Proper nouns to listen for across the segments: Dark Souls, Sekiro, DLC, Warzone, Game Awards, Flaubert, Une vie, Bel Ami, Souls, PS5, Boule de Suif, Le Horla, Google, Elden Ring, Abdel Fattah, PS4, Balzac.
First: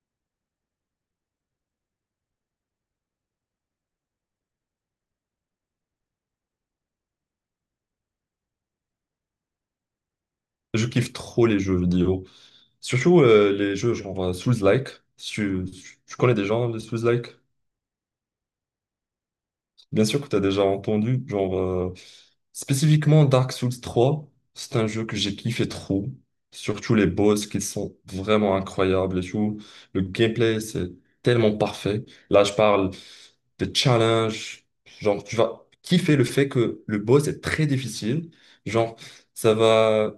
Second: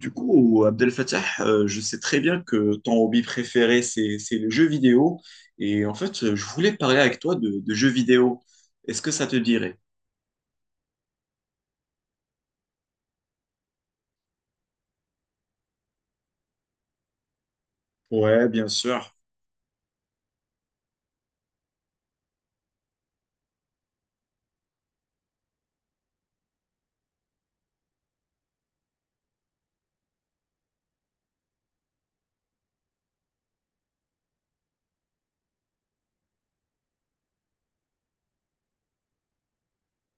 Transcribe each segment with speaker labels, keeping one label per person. Speaker 1: Du coup, Abdel Fattah, je sais très bien que ton hobby préféré, c'est le jeu vidéo. Et en fait, je voulais parler avec toi de jeux vidéo. Est-ce que ça te dirait?
Speaker 2: Je kiffe trop les jeux vidéo. Surtout les jeux genre Souls-like. Si tu connais des gens, les Souls-like?
Speaker 1: Ouais, bien sûr.
Speaker 2: Bien sûr que tu as déjà entendu. Genre, spécifiquement Dark Souls 3, c'est un jeu que j'ai kiffé trop. Surtout les boss qui sont vraiment incroyables et tout. Le gameplay, c'est tellement parfait. Là, je parle des challenges. Genre, tu vas kiffer le fait que le boss est très difficile. Genre, ça va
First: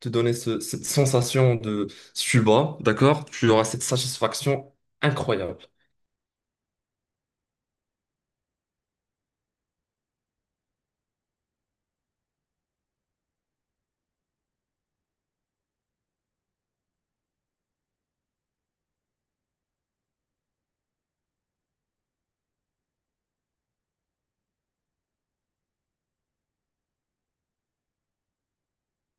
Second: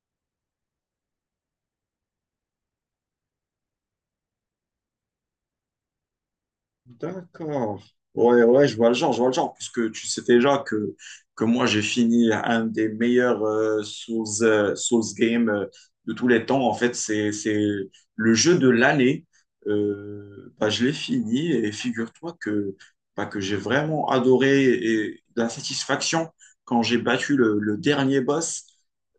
Speaker 2: te donner cette sensation de si tu bats, d'accord? Tu auras cette satisfaction incroyable.
Speaker 1: D'accord. Ouais, ouais, je vois le genre, puisque tu sais déjà que moi, j'ai fini un des meilleurs Souls games de tous les temps. En fait, c'est le jeu de l'année. Bah, je l'ai fini et figure-toi bah, que j'ai vraiment adoré et de la satisfaction quand j'ai battu le dernier boss.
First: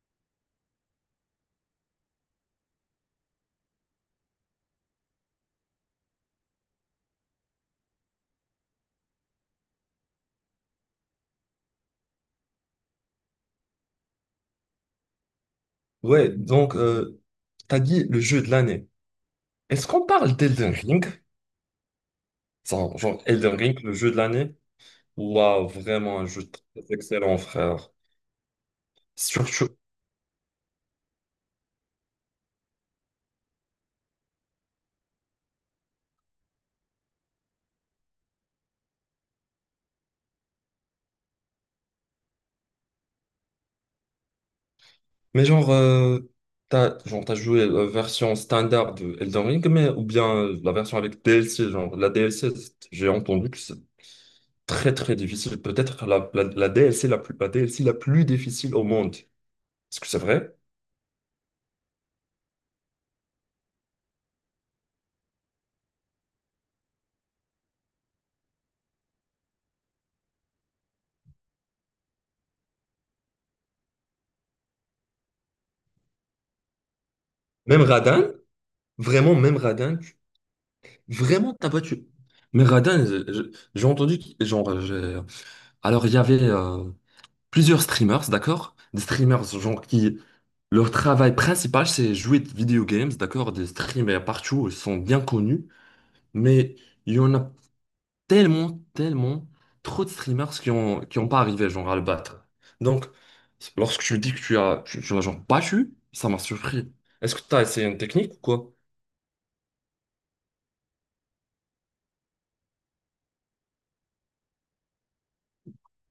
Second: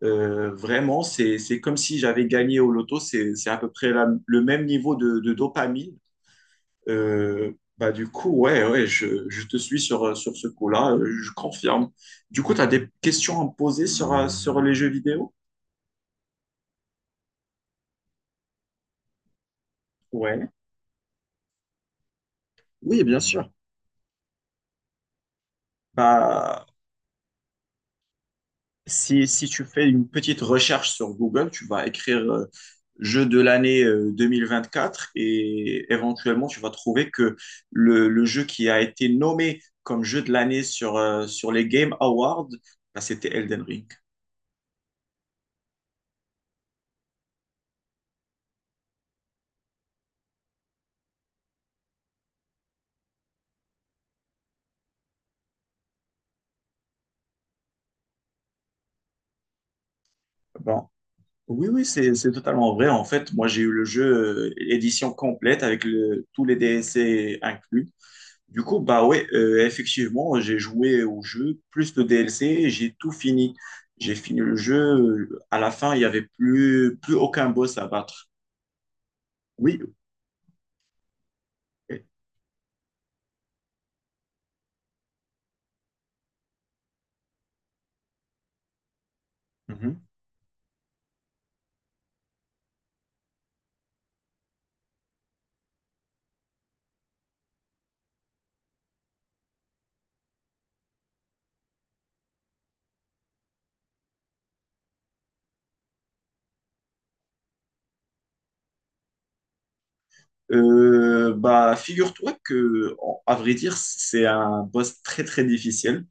Speaker 1: Vraiment, c'est comme si j'avais gagné au loto. C'est à peu près le même niveau de dopamine. Euh, bah, du coup, ouais, ouais, je te suis sur ce coup-là, je confirme. Du coup, tu as des questions à me poser sur les jeux vidéo?
Speaker 2: Ouais, donc, t'as dit le jeu de l'année. Est-ce qu'on parle
Speaker 1: Ouais.
Speaker 2: d'Elden Ring? Ça,
Speaker 1: Oui, bien
Speaker 2: genre,
Speaker 1: sûr.
Speaker 2: Elden Ring, le jeu de l'année? Waouh, vraiment un jeu
Speaker 1: Bah,
Speaker 2: très excellent, frère.
Speaker 1: si tu
Speaker 2: Surtout.
Speaker 1: fais une petite recherche sur Google, tu vas écrire jeu de l'année 2024 et éventuellement tu vas trouver que le jeu qui a été nommé comme jeu de l'année sur les Game Awards, bah, c'était Elden Ring.
Speaker 2: Mais genre, t'as joué la version standard de Elden Ring, mais, ou bien la version avec DLC, genre, la DLC, j'ai entendu que très, très difficile. Peut-être la DLC la plus, la DLC la plus difficile au monde. Est-ce que c'est vrai?
Speaker 1: Bon. Oui, oui, c'est totalement vrai. En fait, moi, j'ai eu le jeu édition complète avec tous les DLC inclus. Du coup, bah ouais, effectivement, j'ai joué au jeu, plus le DLC, et j'ai tout fini. J'ai fini le jeu. À la fin, il n'y avait plus aucun boss
Speaker 2: Même
Speaker 1: à
Speaker 2: Radin?
Speaker 1: battre.
Speaker 2: Vraiment, même
Speaker 1: Oui, OK.
Speaker 2: Radin? Vraiment, t'as pas tué. Mais Radin, j'ai entendu, genre, alors il y avait plusieurs streamers, d'accord? Des streamers, genre,
Speaker 1: Mhm.
Speaker 2: qui, leur travail principal, c'est jouer de video games, d'accord? Des streamers partout, ils sont bien connus, mais il y en a tellement, tellement trop de streamers qui ont pas arrivé genre à le battre. Donc, lorsque tu me dis que tu l'as genre battu, ça m'a surpris. Est-ce que tu as essayé une technique ou quoi?
Speaker 1: Bah, figure-toi que, à vrai dire, c'est un boss très, très difficile.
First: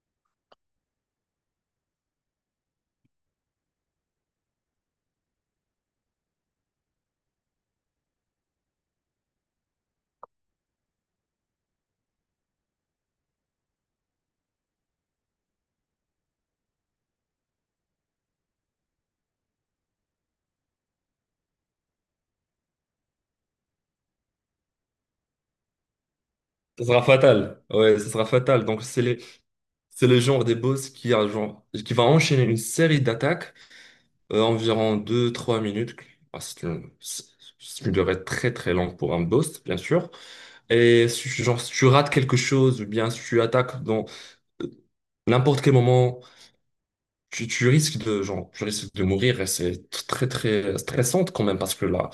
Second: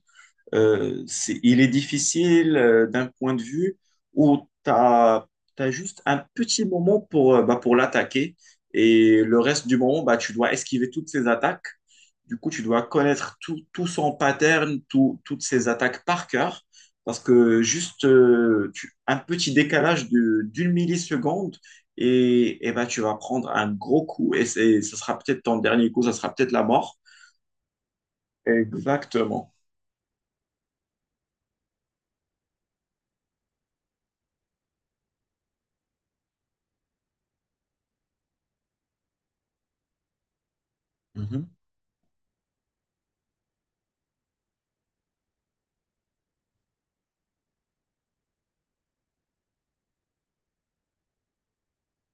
Speaker 1: Il est difficile d'un point de vue où tu as juste un petit moment bah, pour l'attaquer et le reste du moment, bah, tu dois esquiver toutes ses attaques. Du coup, tu dois connaître tout son pattern, toutes ses attaques par cœur parce que juste un petit décalage d'une milliseconde et bah, tu vas prendre un gros coup et ce sera peut-être ton dernier coup, ça sera peut-être la
Speaker 2: Ça
Speaker 1: mort.
Speaker 2: sera fatal. Ouais, ça sera fatal. Donc,
Speaker 1: Exactement.
Speaker 2: c'est le genre des boss qui va enchaîner une série d'attaques, environ deux trois minutes. Ah, c'est une durée très très longue pour un boss, bien sûr. Et si,
Speaker 1: Mhm.
Speaker 2: genre, si tu rates quelque chose, ou bien si tu attaques dans euh, n'importe quel moment, tu risques de mourir et c'est très, très stressant quand même parce que là,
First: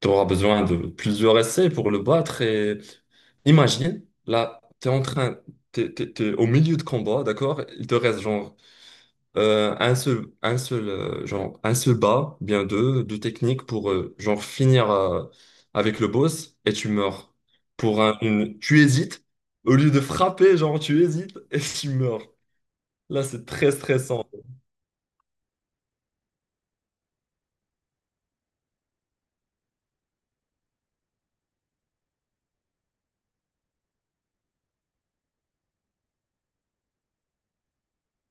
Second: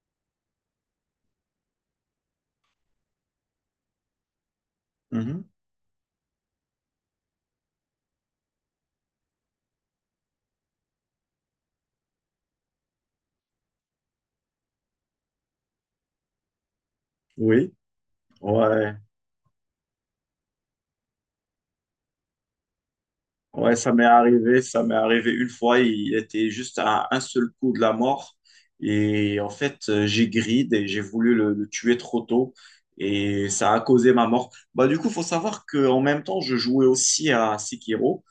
Speaker 2: tu auras besoin de plusieurs essais pour le battre et imagine, là, tu es en train,
Speaker 1: Mhm.
Speaker 2: t'es, t'es- t'es au milieu de combat, d'accord? Il te reste genre un seul, genre, un seul bas, bien deux techniques pour genre finir avec le boss et tu meurs.
Speaker 1: Oui.
Speaker 2: Tu
Speaker 1: Ouais,
Speaker 2: hésites, au lieu de frapper, genre, tu hésites et tu meurs. Là, c'est très
Speaker 1: ouais, ça m'est
Speaker 2: stressant.
Speaker 1: arrivé, ça m'est arrivé une fois, il était juste à un seul coup de la mort et en fait, j'ai grid et j'ai voulu le tuer trop tôt et ça a causé ma mort. Bah du coup, faut savoir que en même temps, je jouais aussi à Sekiro.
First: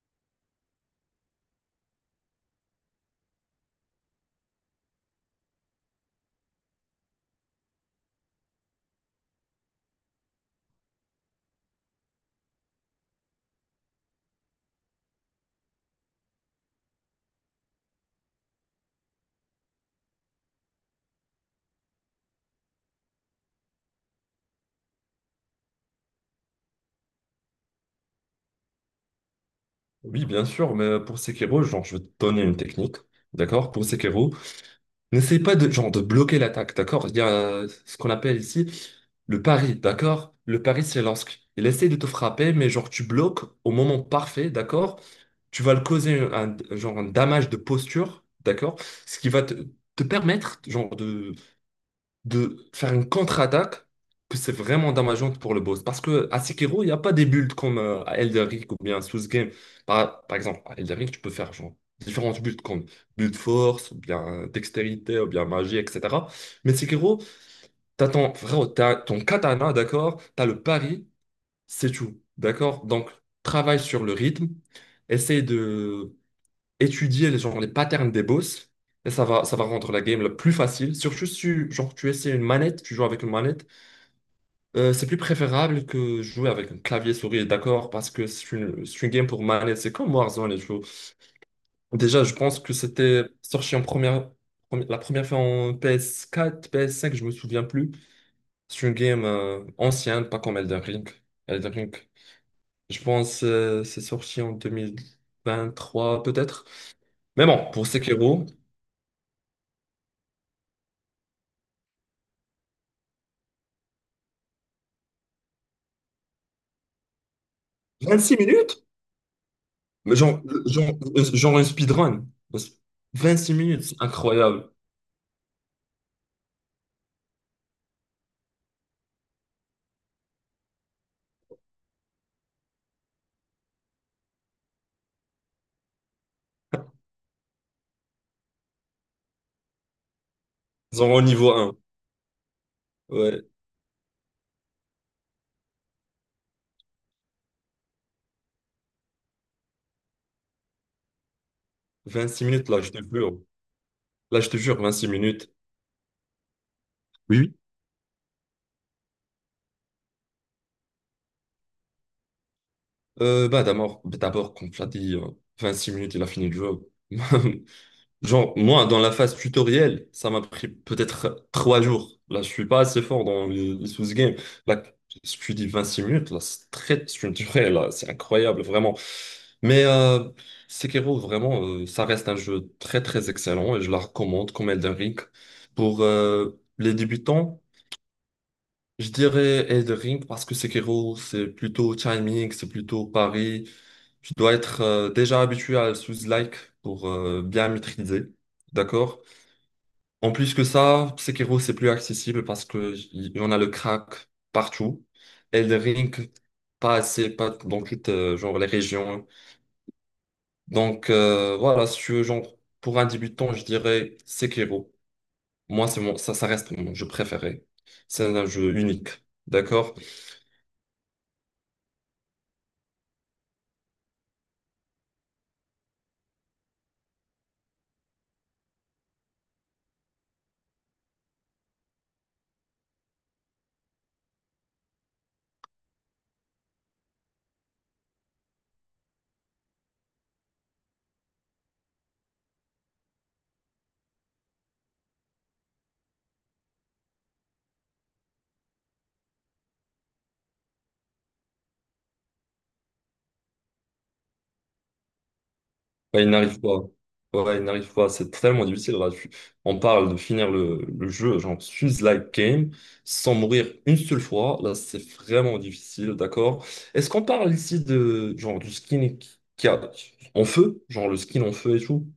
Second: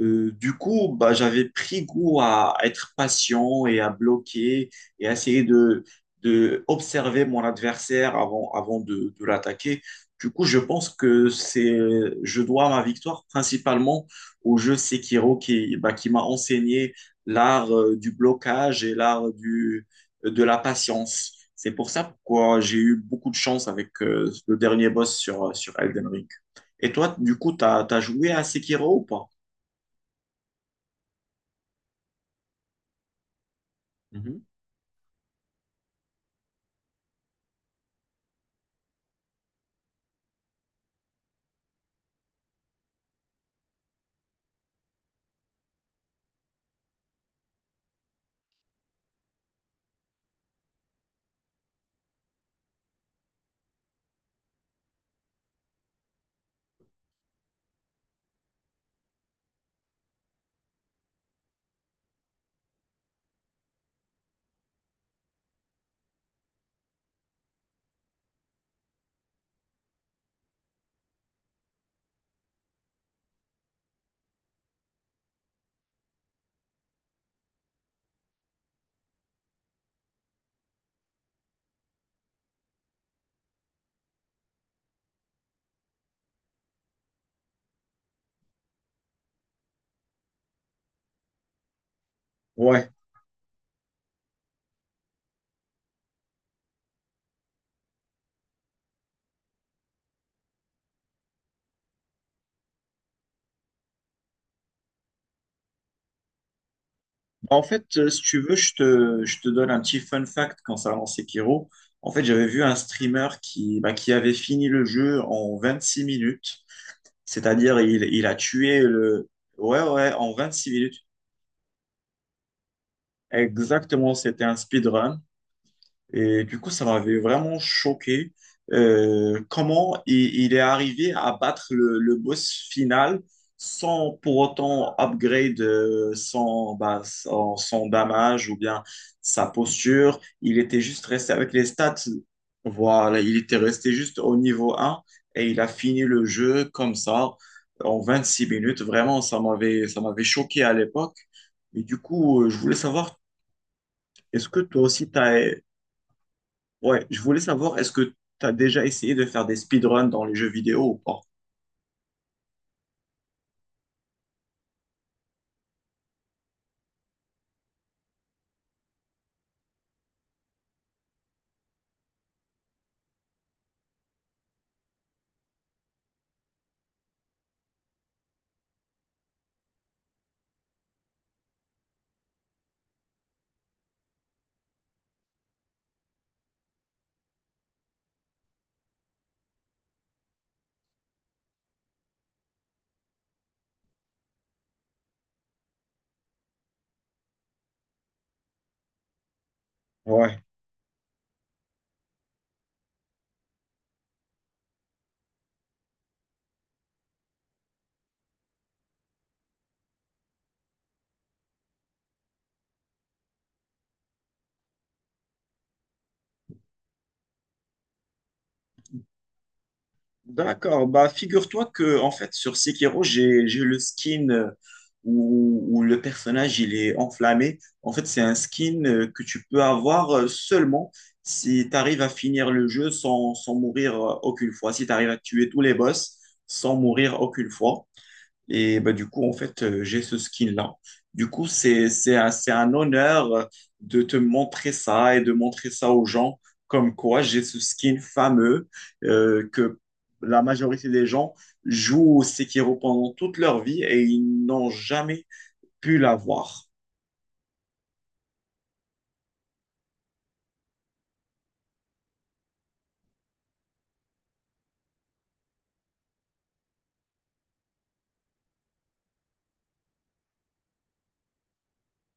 Speaker 1: Du coup, bah, j'avais pris goût à être patient et à bloquer et à essayer de observer mon adversaire avant de l'attaquer. Du coup, je pense que je dois ma victoire principalement au jeu Sekiro qui, bah, qui m'a enseigné l'art du blocage et l'art de la patience. C'est pour ça pourquoi j'ai eu beaucoup de chance avec le dernier boss sur Elden Ring. Et toi, du coup, t'as joué à Sekiro ou pas?
Speaker 2: Oui, bien sûr, mais pour Sekiro, genre, je vais te donner une technique, d'accord? Pour Sekiro, n'essaie pas genre, de bloquer l'attaque, d'accord? Il y a ce qu'on appelle ici le pari, d'accord? Le pari, c'est lorsque il essaie de te frapper, mais genre, tu bloques au moment parfait, d'accord? Tu vas le causer genre, un damage de posture, d'accord? Ce qui va te permettre, genre, de faire une contre-attaque que c'est vraiment dommageante pour le boss. Parce que à Sekiro, il n'y a pas des builds comme à Elden Ring ou bien à Souls Game. Par exemple, à Elden Ring, tu peux faire genre, différentes builds comme build force, ou bien dextérité, ou bien magie, etc. Mais Sekiro, frérot, t'as ton katana, d'accord? T'as le pari, c'est tout, d'accord? Donc, travaille sur le rythme, essaye de étudier genre, les patterns des boss. Et ça va rendre la game la plus facile. Surtout si genre, tu joues avec une manette, c'est plus préférable que jouer avec un clavier souris, d'accord? Parce que c'est une game pour manette. C'est comme Warzone et tout. Déjà, je pense que
Speaker 1: Ouais.
Speaker 2: c'était sorti la première fois en PS4, PS5, je me souviens plus. C'est une game ancienne, pas comme Elden Ring. Elden Ring, je pense c'est sorti en 2023 peut-être. Mais
Speaker 1: Bah, en
Speaker 2: bon,
Speaker 1: fait,
Speaker 2: pour
Speaker 1: si tu
Speaker 2: Sekiro,
Speaker 1: veux, je te donne un petit fun fact concernant Sekiro. En fait, j'avais vu un streamer bah, qui avait fini le jeu en 26 minutes. C'est-à-dire, il a
Speaker 2: 26 minutes?
Speaker 1: tué le. Ouais, ouais,
Speaker 2: Mais
Speaker 1: en 26 minutes.
Speaker 2: genre, genre un speedrun. 26 minutes, c'est
Speaker 1: Exactement, c'était un
Speaker 2: incroyable.
Speaker 1: speedrun. Et du coup, ça m'avait vraiment choqué comment il est arrivé à battre le boss final sans pour autant upgrade bah, son damage ou bien sa posture. Il était juste
Speaker 2: Genre au
Speaker 1: resté
Speaker 2: niveau
Speaker 1: avec les
Speaker 2: un.
Speaker 1: stats. Voilà, il
Speaker 2: Ouais,
Speaker 1: était resté juste au niveau un et il a fini le jeu comme ça en 26 minutes. Vraiment, ça m'avait choqué à l'époque. Et du
Speaker 2: 26
Speaker 1: coup, je
Speaker 2: minutes,
Speaker 1: voulais
Speaker 2: là, je te
Speaker 1: savoir,
Speaker 2: jure. Là,
Speaker 1: est-ce
Speaker 2: je te
Speaker 1: que
Speaker 2: jure,
Speaker 1: toi aussi,
Speaker 2: 26
Speaker 1: tu
Speaker 2: minutes.
Speaker 1: as. Ouais, je
Speaker 2: Oui,
Speaker 1: voulais
Speaker 2: oui.
Speaker 1: savoir, est-ce que tu as déjà essayé de faire des speedruns dans les jeux vidéo ou pas?
Speaker 2: Bah, d'abord, comme tu l'as dit, 26 minutes, il a fini le jeu. Genre, moi, dans la phase tutoriel, ça m'a pris peut-être 3 jours. Là, je suis pas assez fort dans les sous games. Là, ce que tu dis 6 minutes, là, c'est très structuré, là, c'est incroyable, vraiment. Mais Sekiro, vraiment, ça reste un jeu très, très excellent et je la recommande comme Elden Ring. Pour les débutants, je dirais Elden Ring parce que Sekiro, c'est plutôt timing, c'est plutôt pari. Tu dois être déjà habitué à sous-like pour bien maîtriser. D'accord? En
Speaker 1: Ouais.
Speaker 2: plus que ça, Sekiro, c'est plus accessible parce que y en a le crack partout. Elden Ring, pas assez, pas dans toutes genre, les régions. Donc voilà, si tu veux, genre, pour un débutant, je dirais Sekiro. Moi, ça reste mon jeu préféré. C'est un jeu unique. D'accord?
Speaker 1: D'accord, bah figure-toi que en fait sur Sekiro, j'ai le skin où le personnage il est enflammé. En fait, c'est un skin que tu peux avoir seulement si tu arrives à finir le jeu sans mourir aucune fois, si tu arrives à tuer tous les boss sans mourir aucune fois. Et bah, du coup, en fait, j'ai ce skin-là. Du coup, c'est un honneur de te montrer ça et de montrer ça aux gens, comme quoi j'ai ce skin fameux que la majorité des gens jouent au Sekiro pendant toute leur vie et ils n'ont jamais pu
Speaker 2: Ouais, il n'arrive
Speaker 1: l'avoir.
Speaker 2: pas. Ouais, il n'arrive pas. C'est tellement difficile. Là. On parle de finir le jeu, genre fuse like game, sans mourir une seule fois. Là, c'est vraiment difficile, d'accord? Est-ce qu'on parle ici de genre du skin qui a en feu, genre le skin en feu et tout,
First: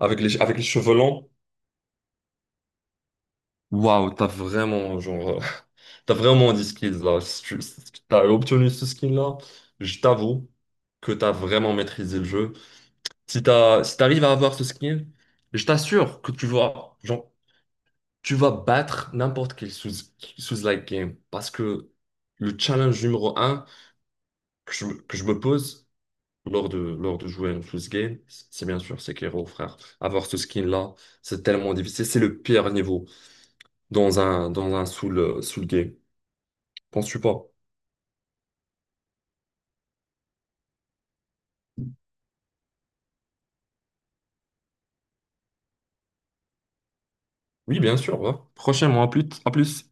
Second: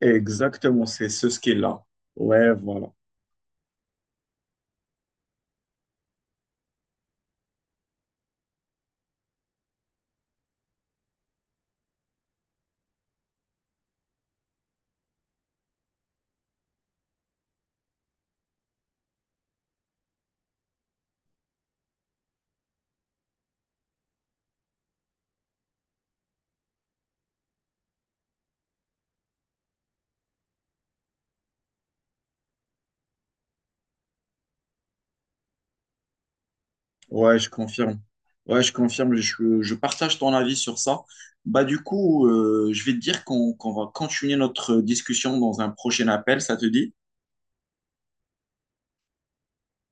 Speaker 2: avec les
Speaker 1: Exactement,
Speaker 2: cheveux
Speaker 1: c'est ce
Speaker 2: longs?
Speaker 1: skin-là. Ouais, voilà.
Speaker 2: Waouh, t'as vraiment genre t'as vraiment des skills là. Si tu- si T'as obtenu ce skin là. Je t'avoue que t'as vraiment maîtrisé le jeu. Si t'arrives à avoir ce skill, je t'assure que tu vas battre n'importe quel sous like game. Parce que le challenge numéro un que je me pose lors de jouer un sous game, c'est bien sûr Sekiro, frère. Avoir ce skin-là, c'est tellement difficile. C'est le pire niveau dans un soul game. Penses-tu
Speaker 1: Ouais,
Speaker 2: pas?
Speaker 1: je confirme. Ouais, je confirme. Je partage ton avis sur ça. Bah, du coup, je vais te dire qu'on va continuer notre discussion dans un prochain appel. Ça te dit?
Speaker 2: Oui, bien sûr. Ouais. Prochainement, à plus, à plus.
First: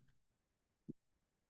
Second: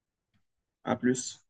Speaker 1: À plus.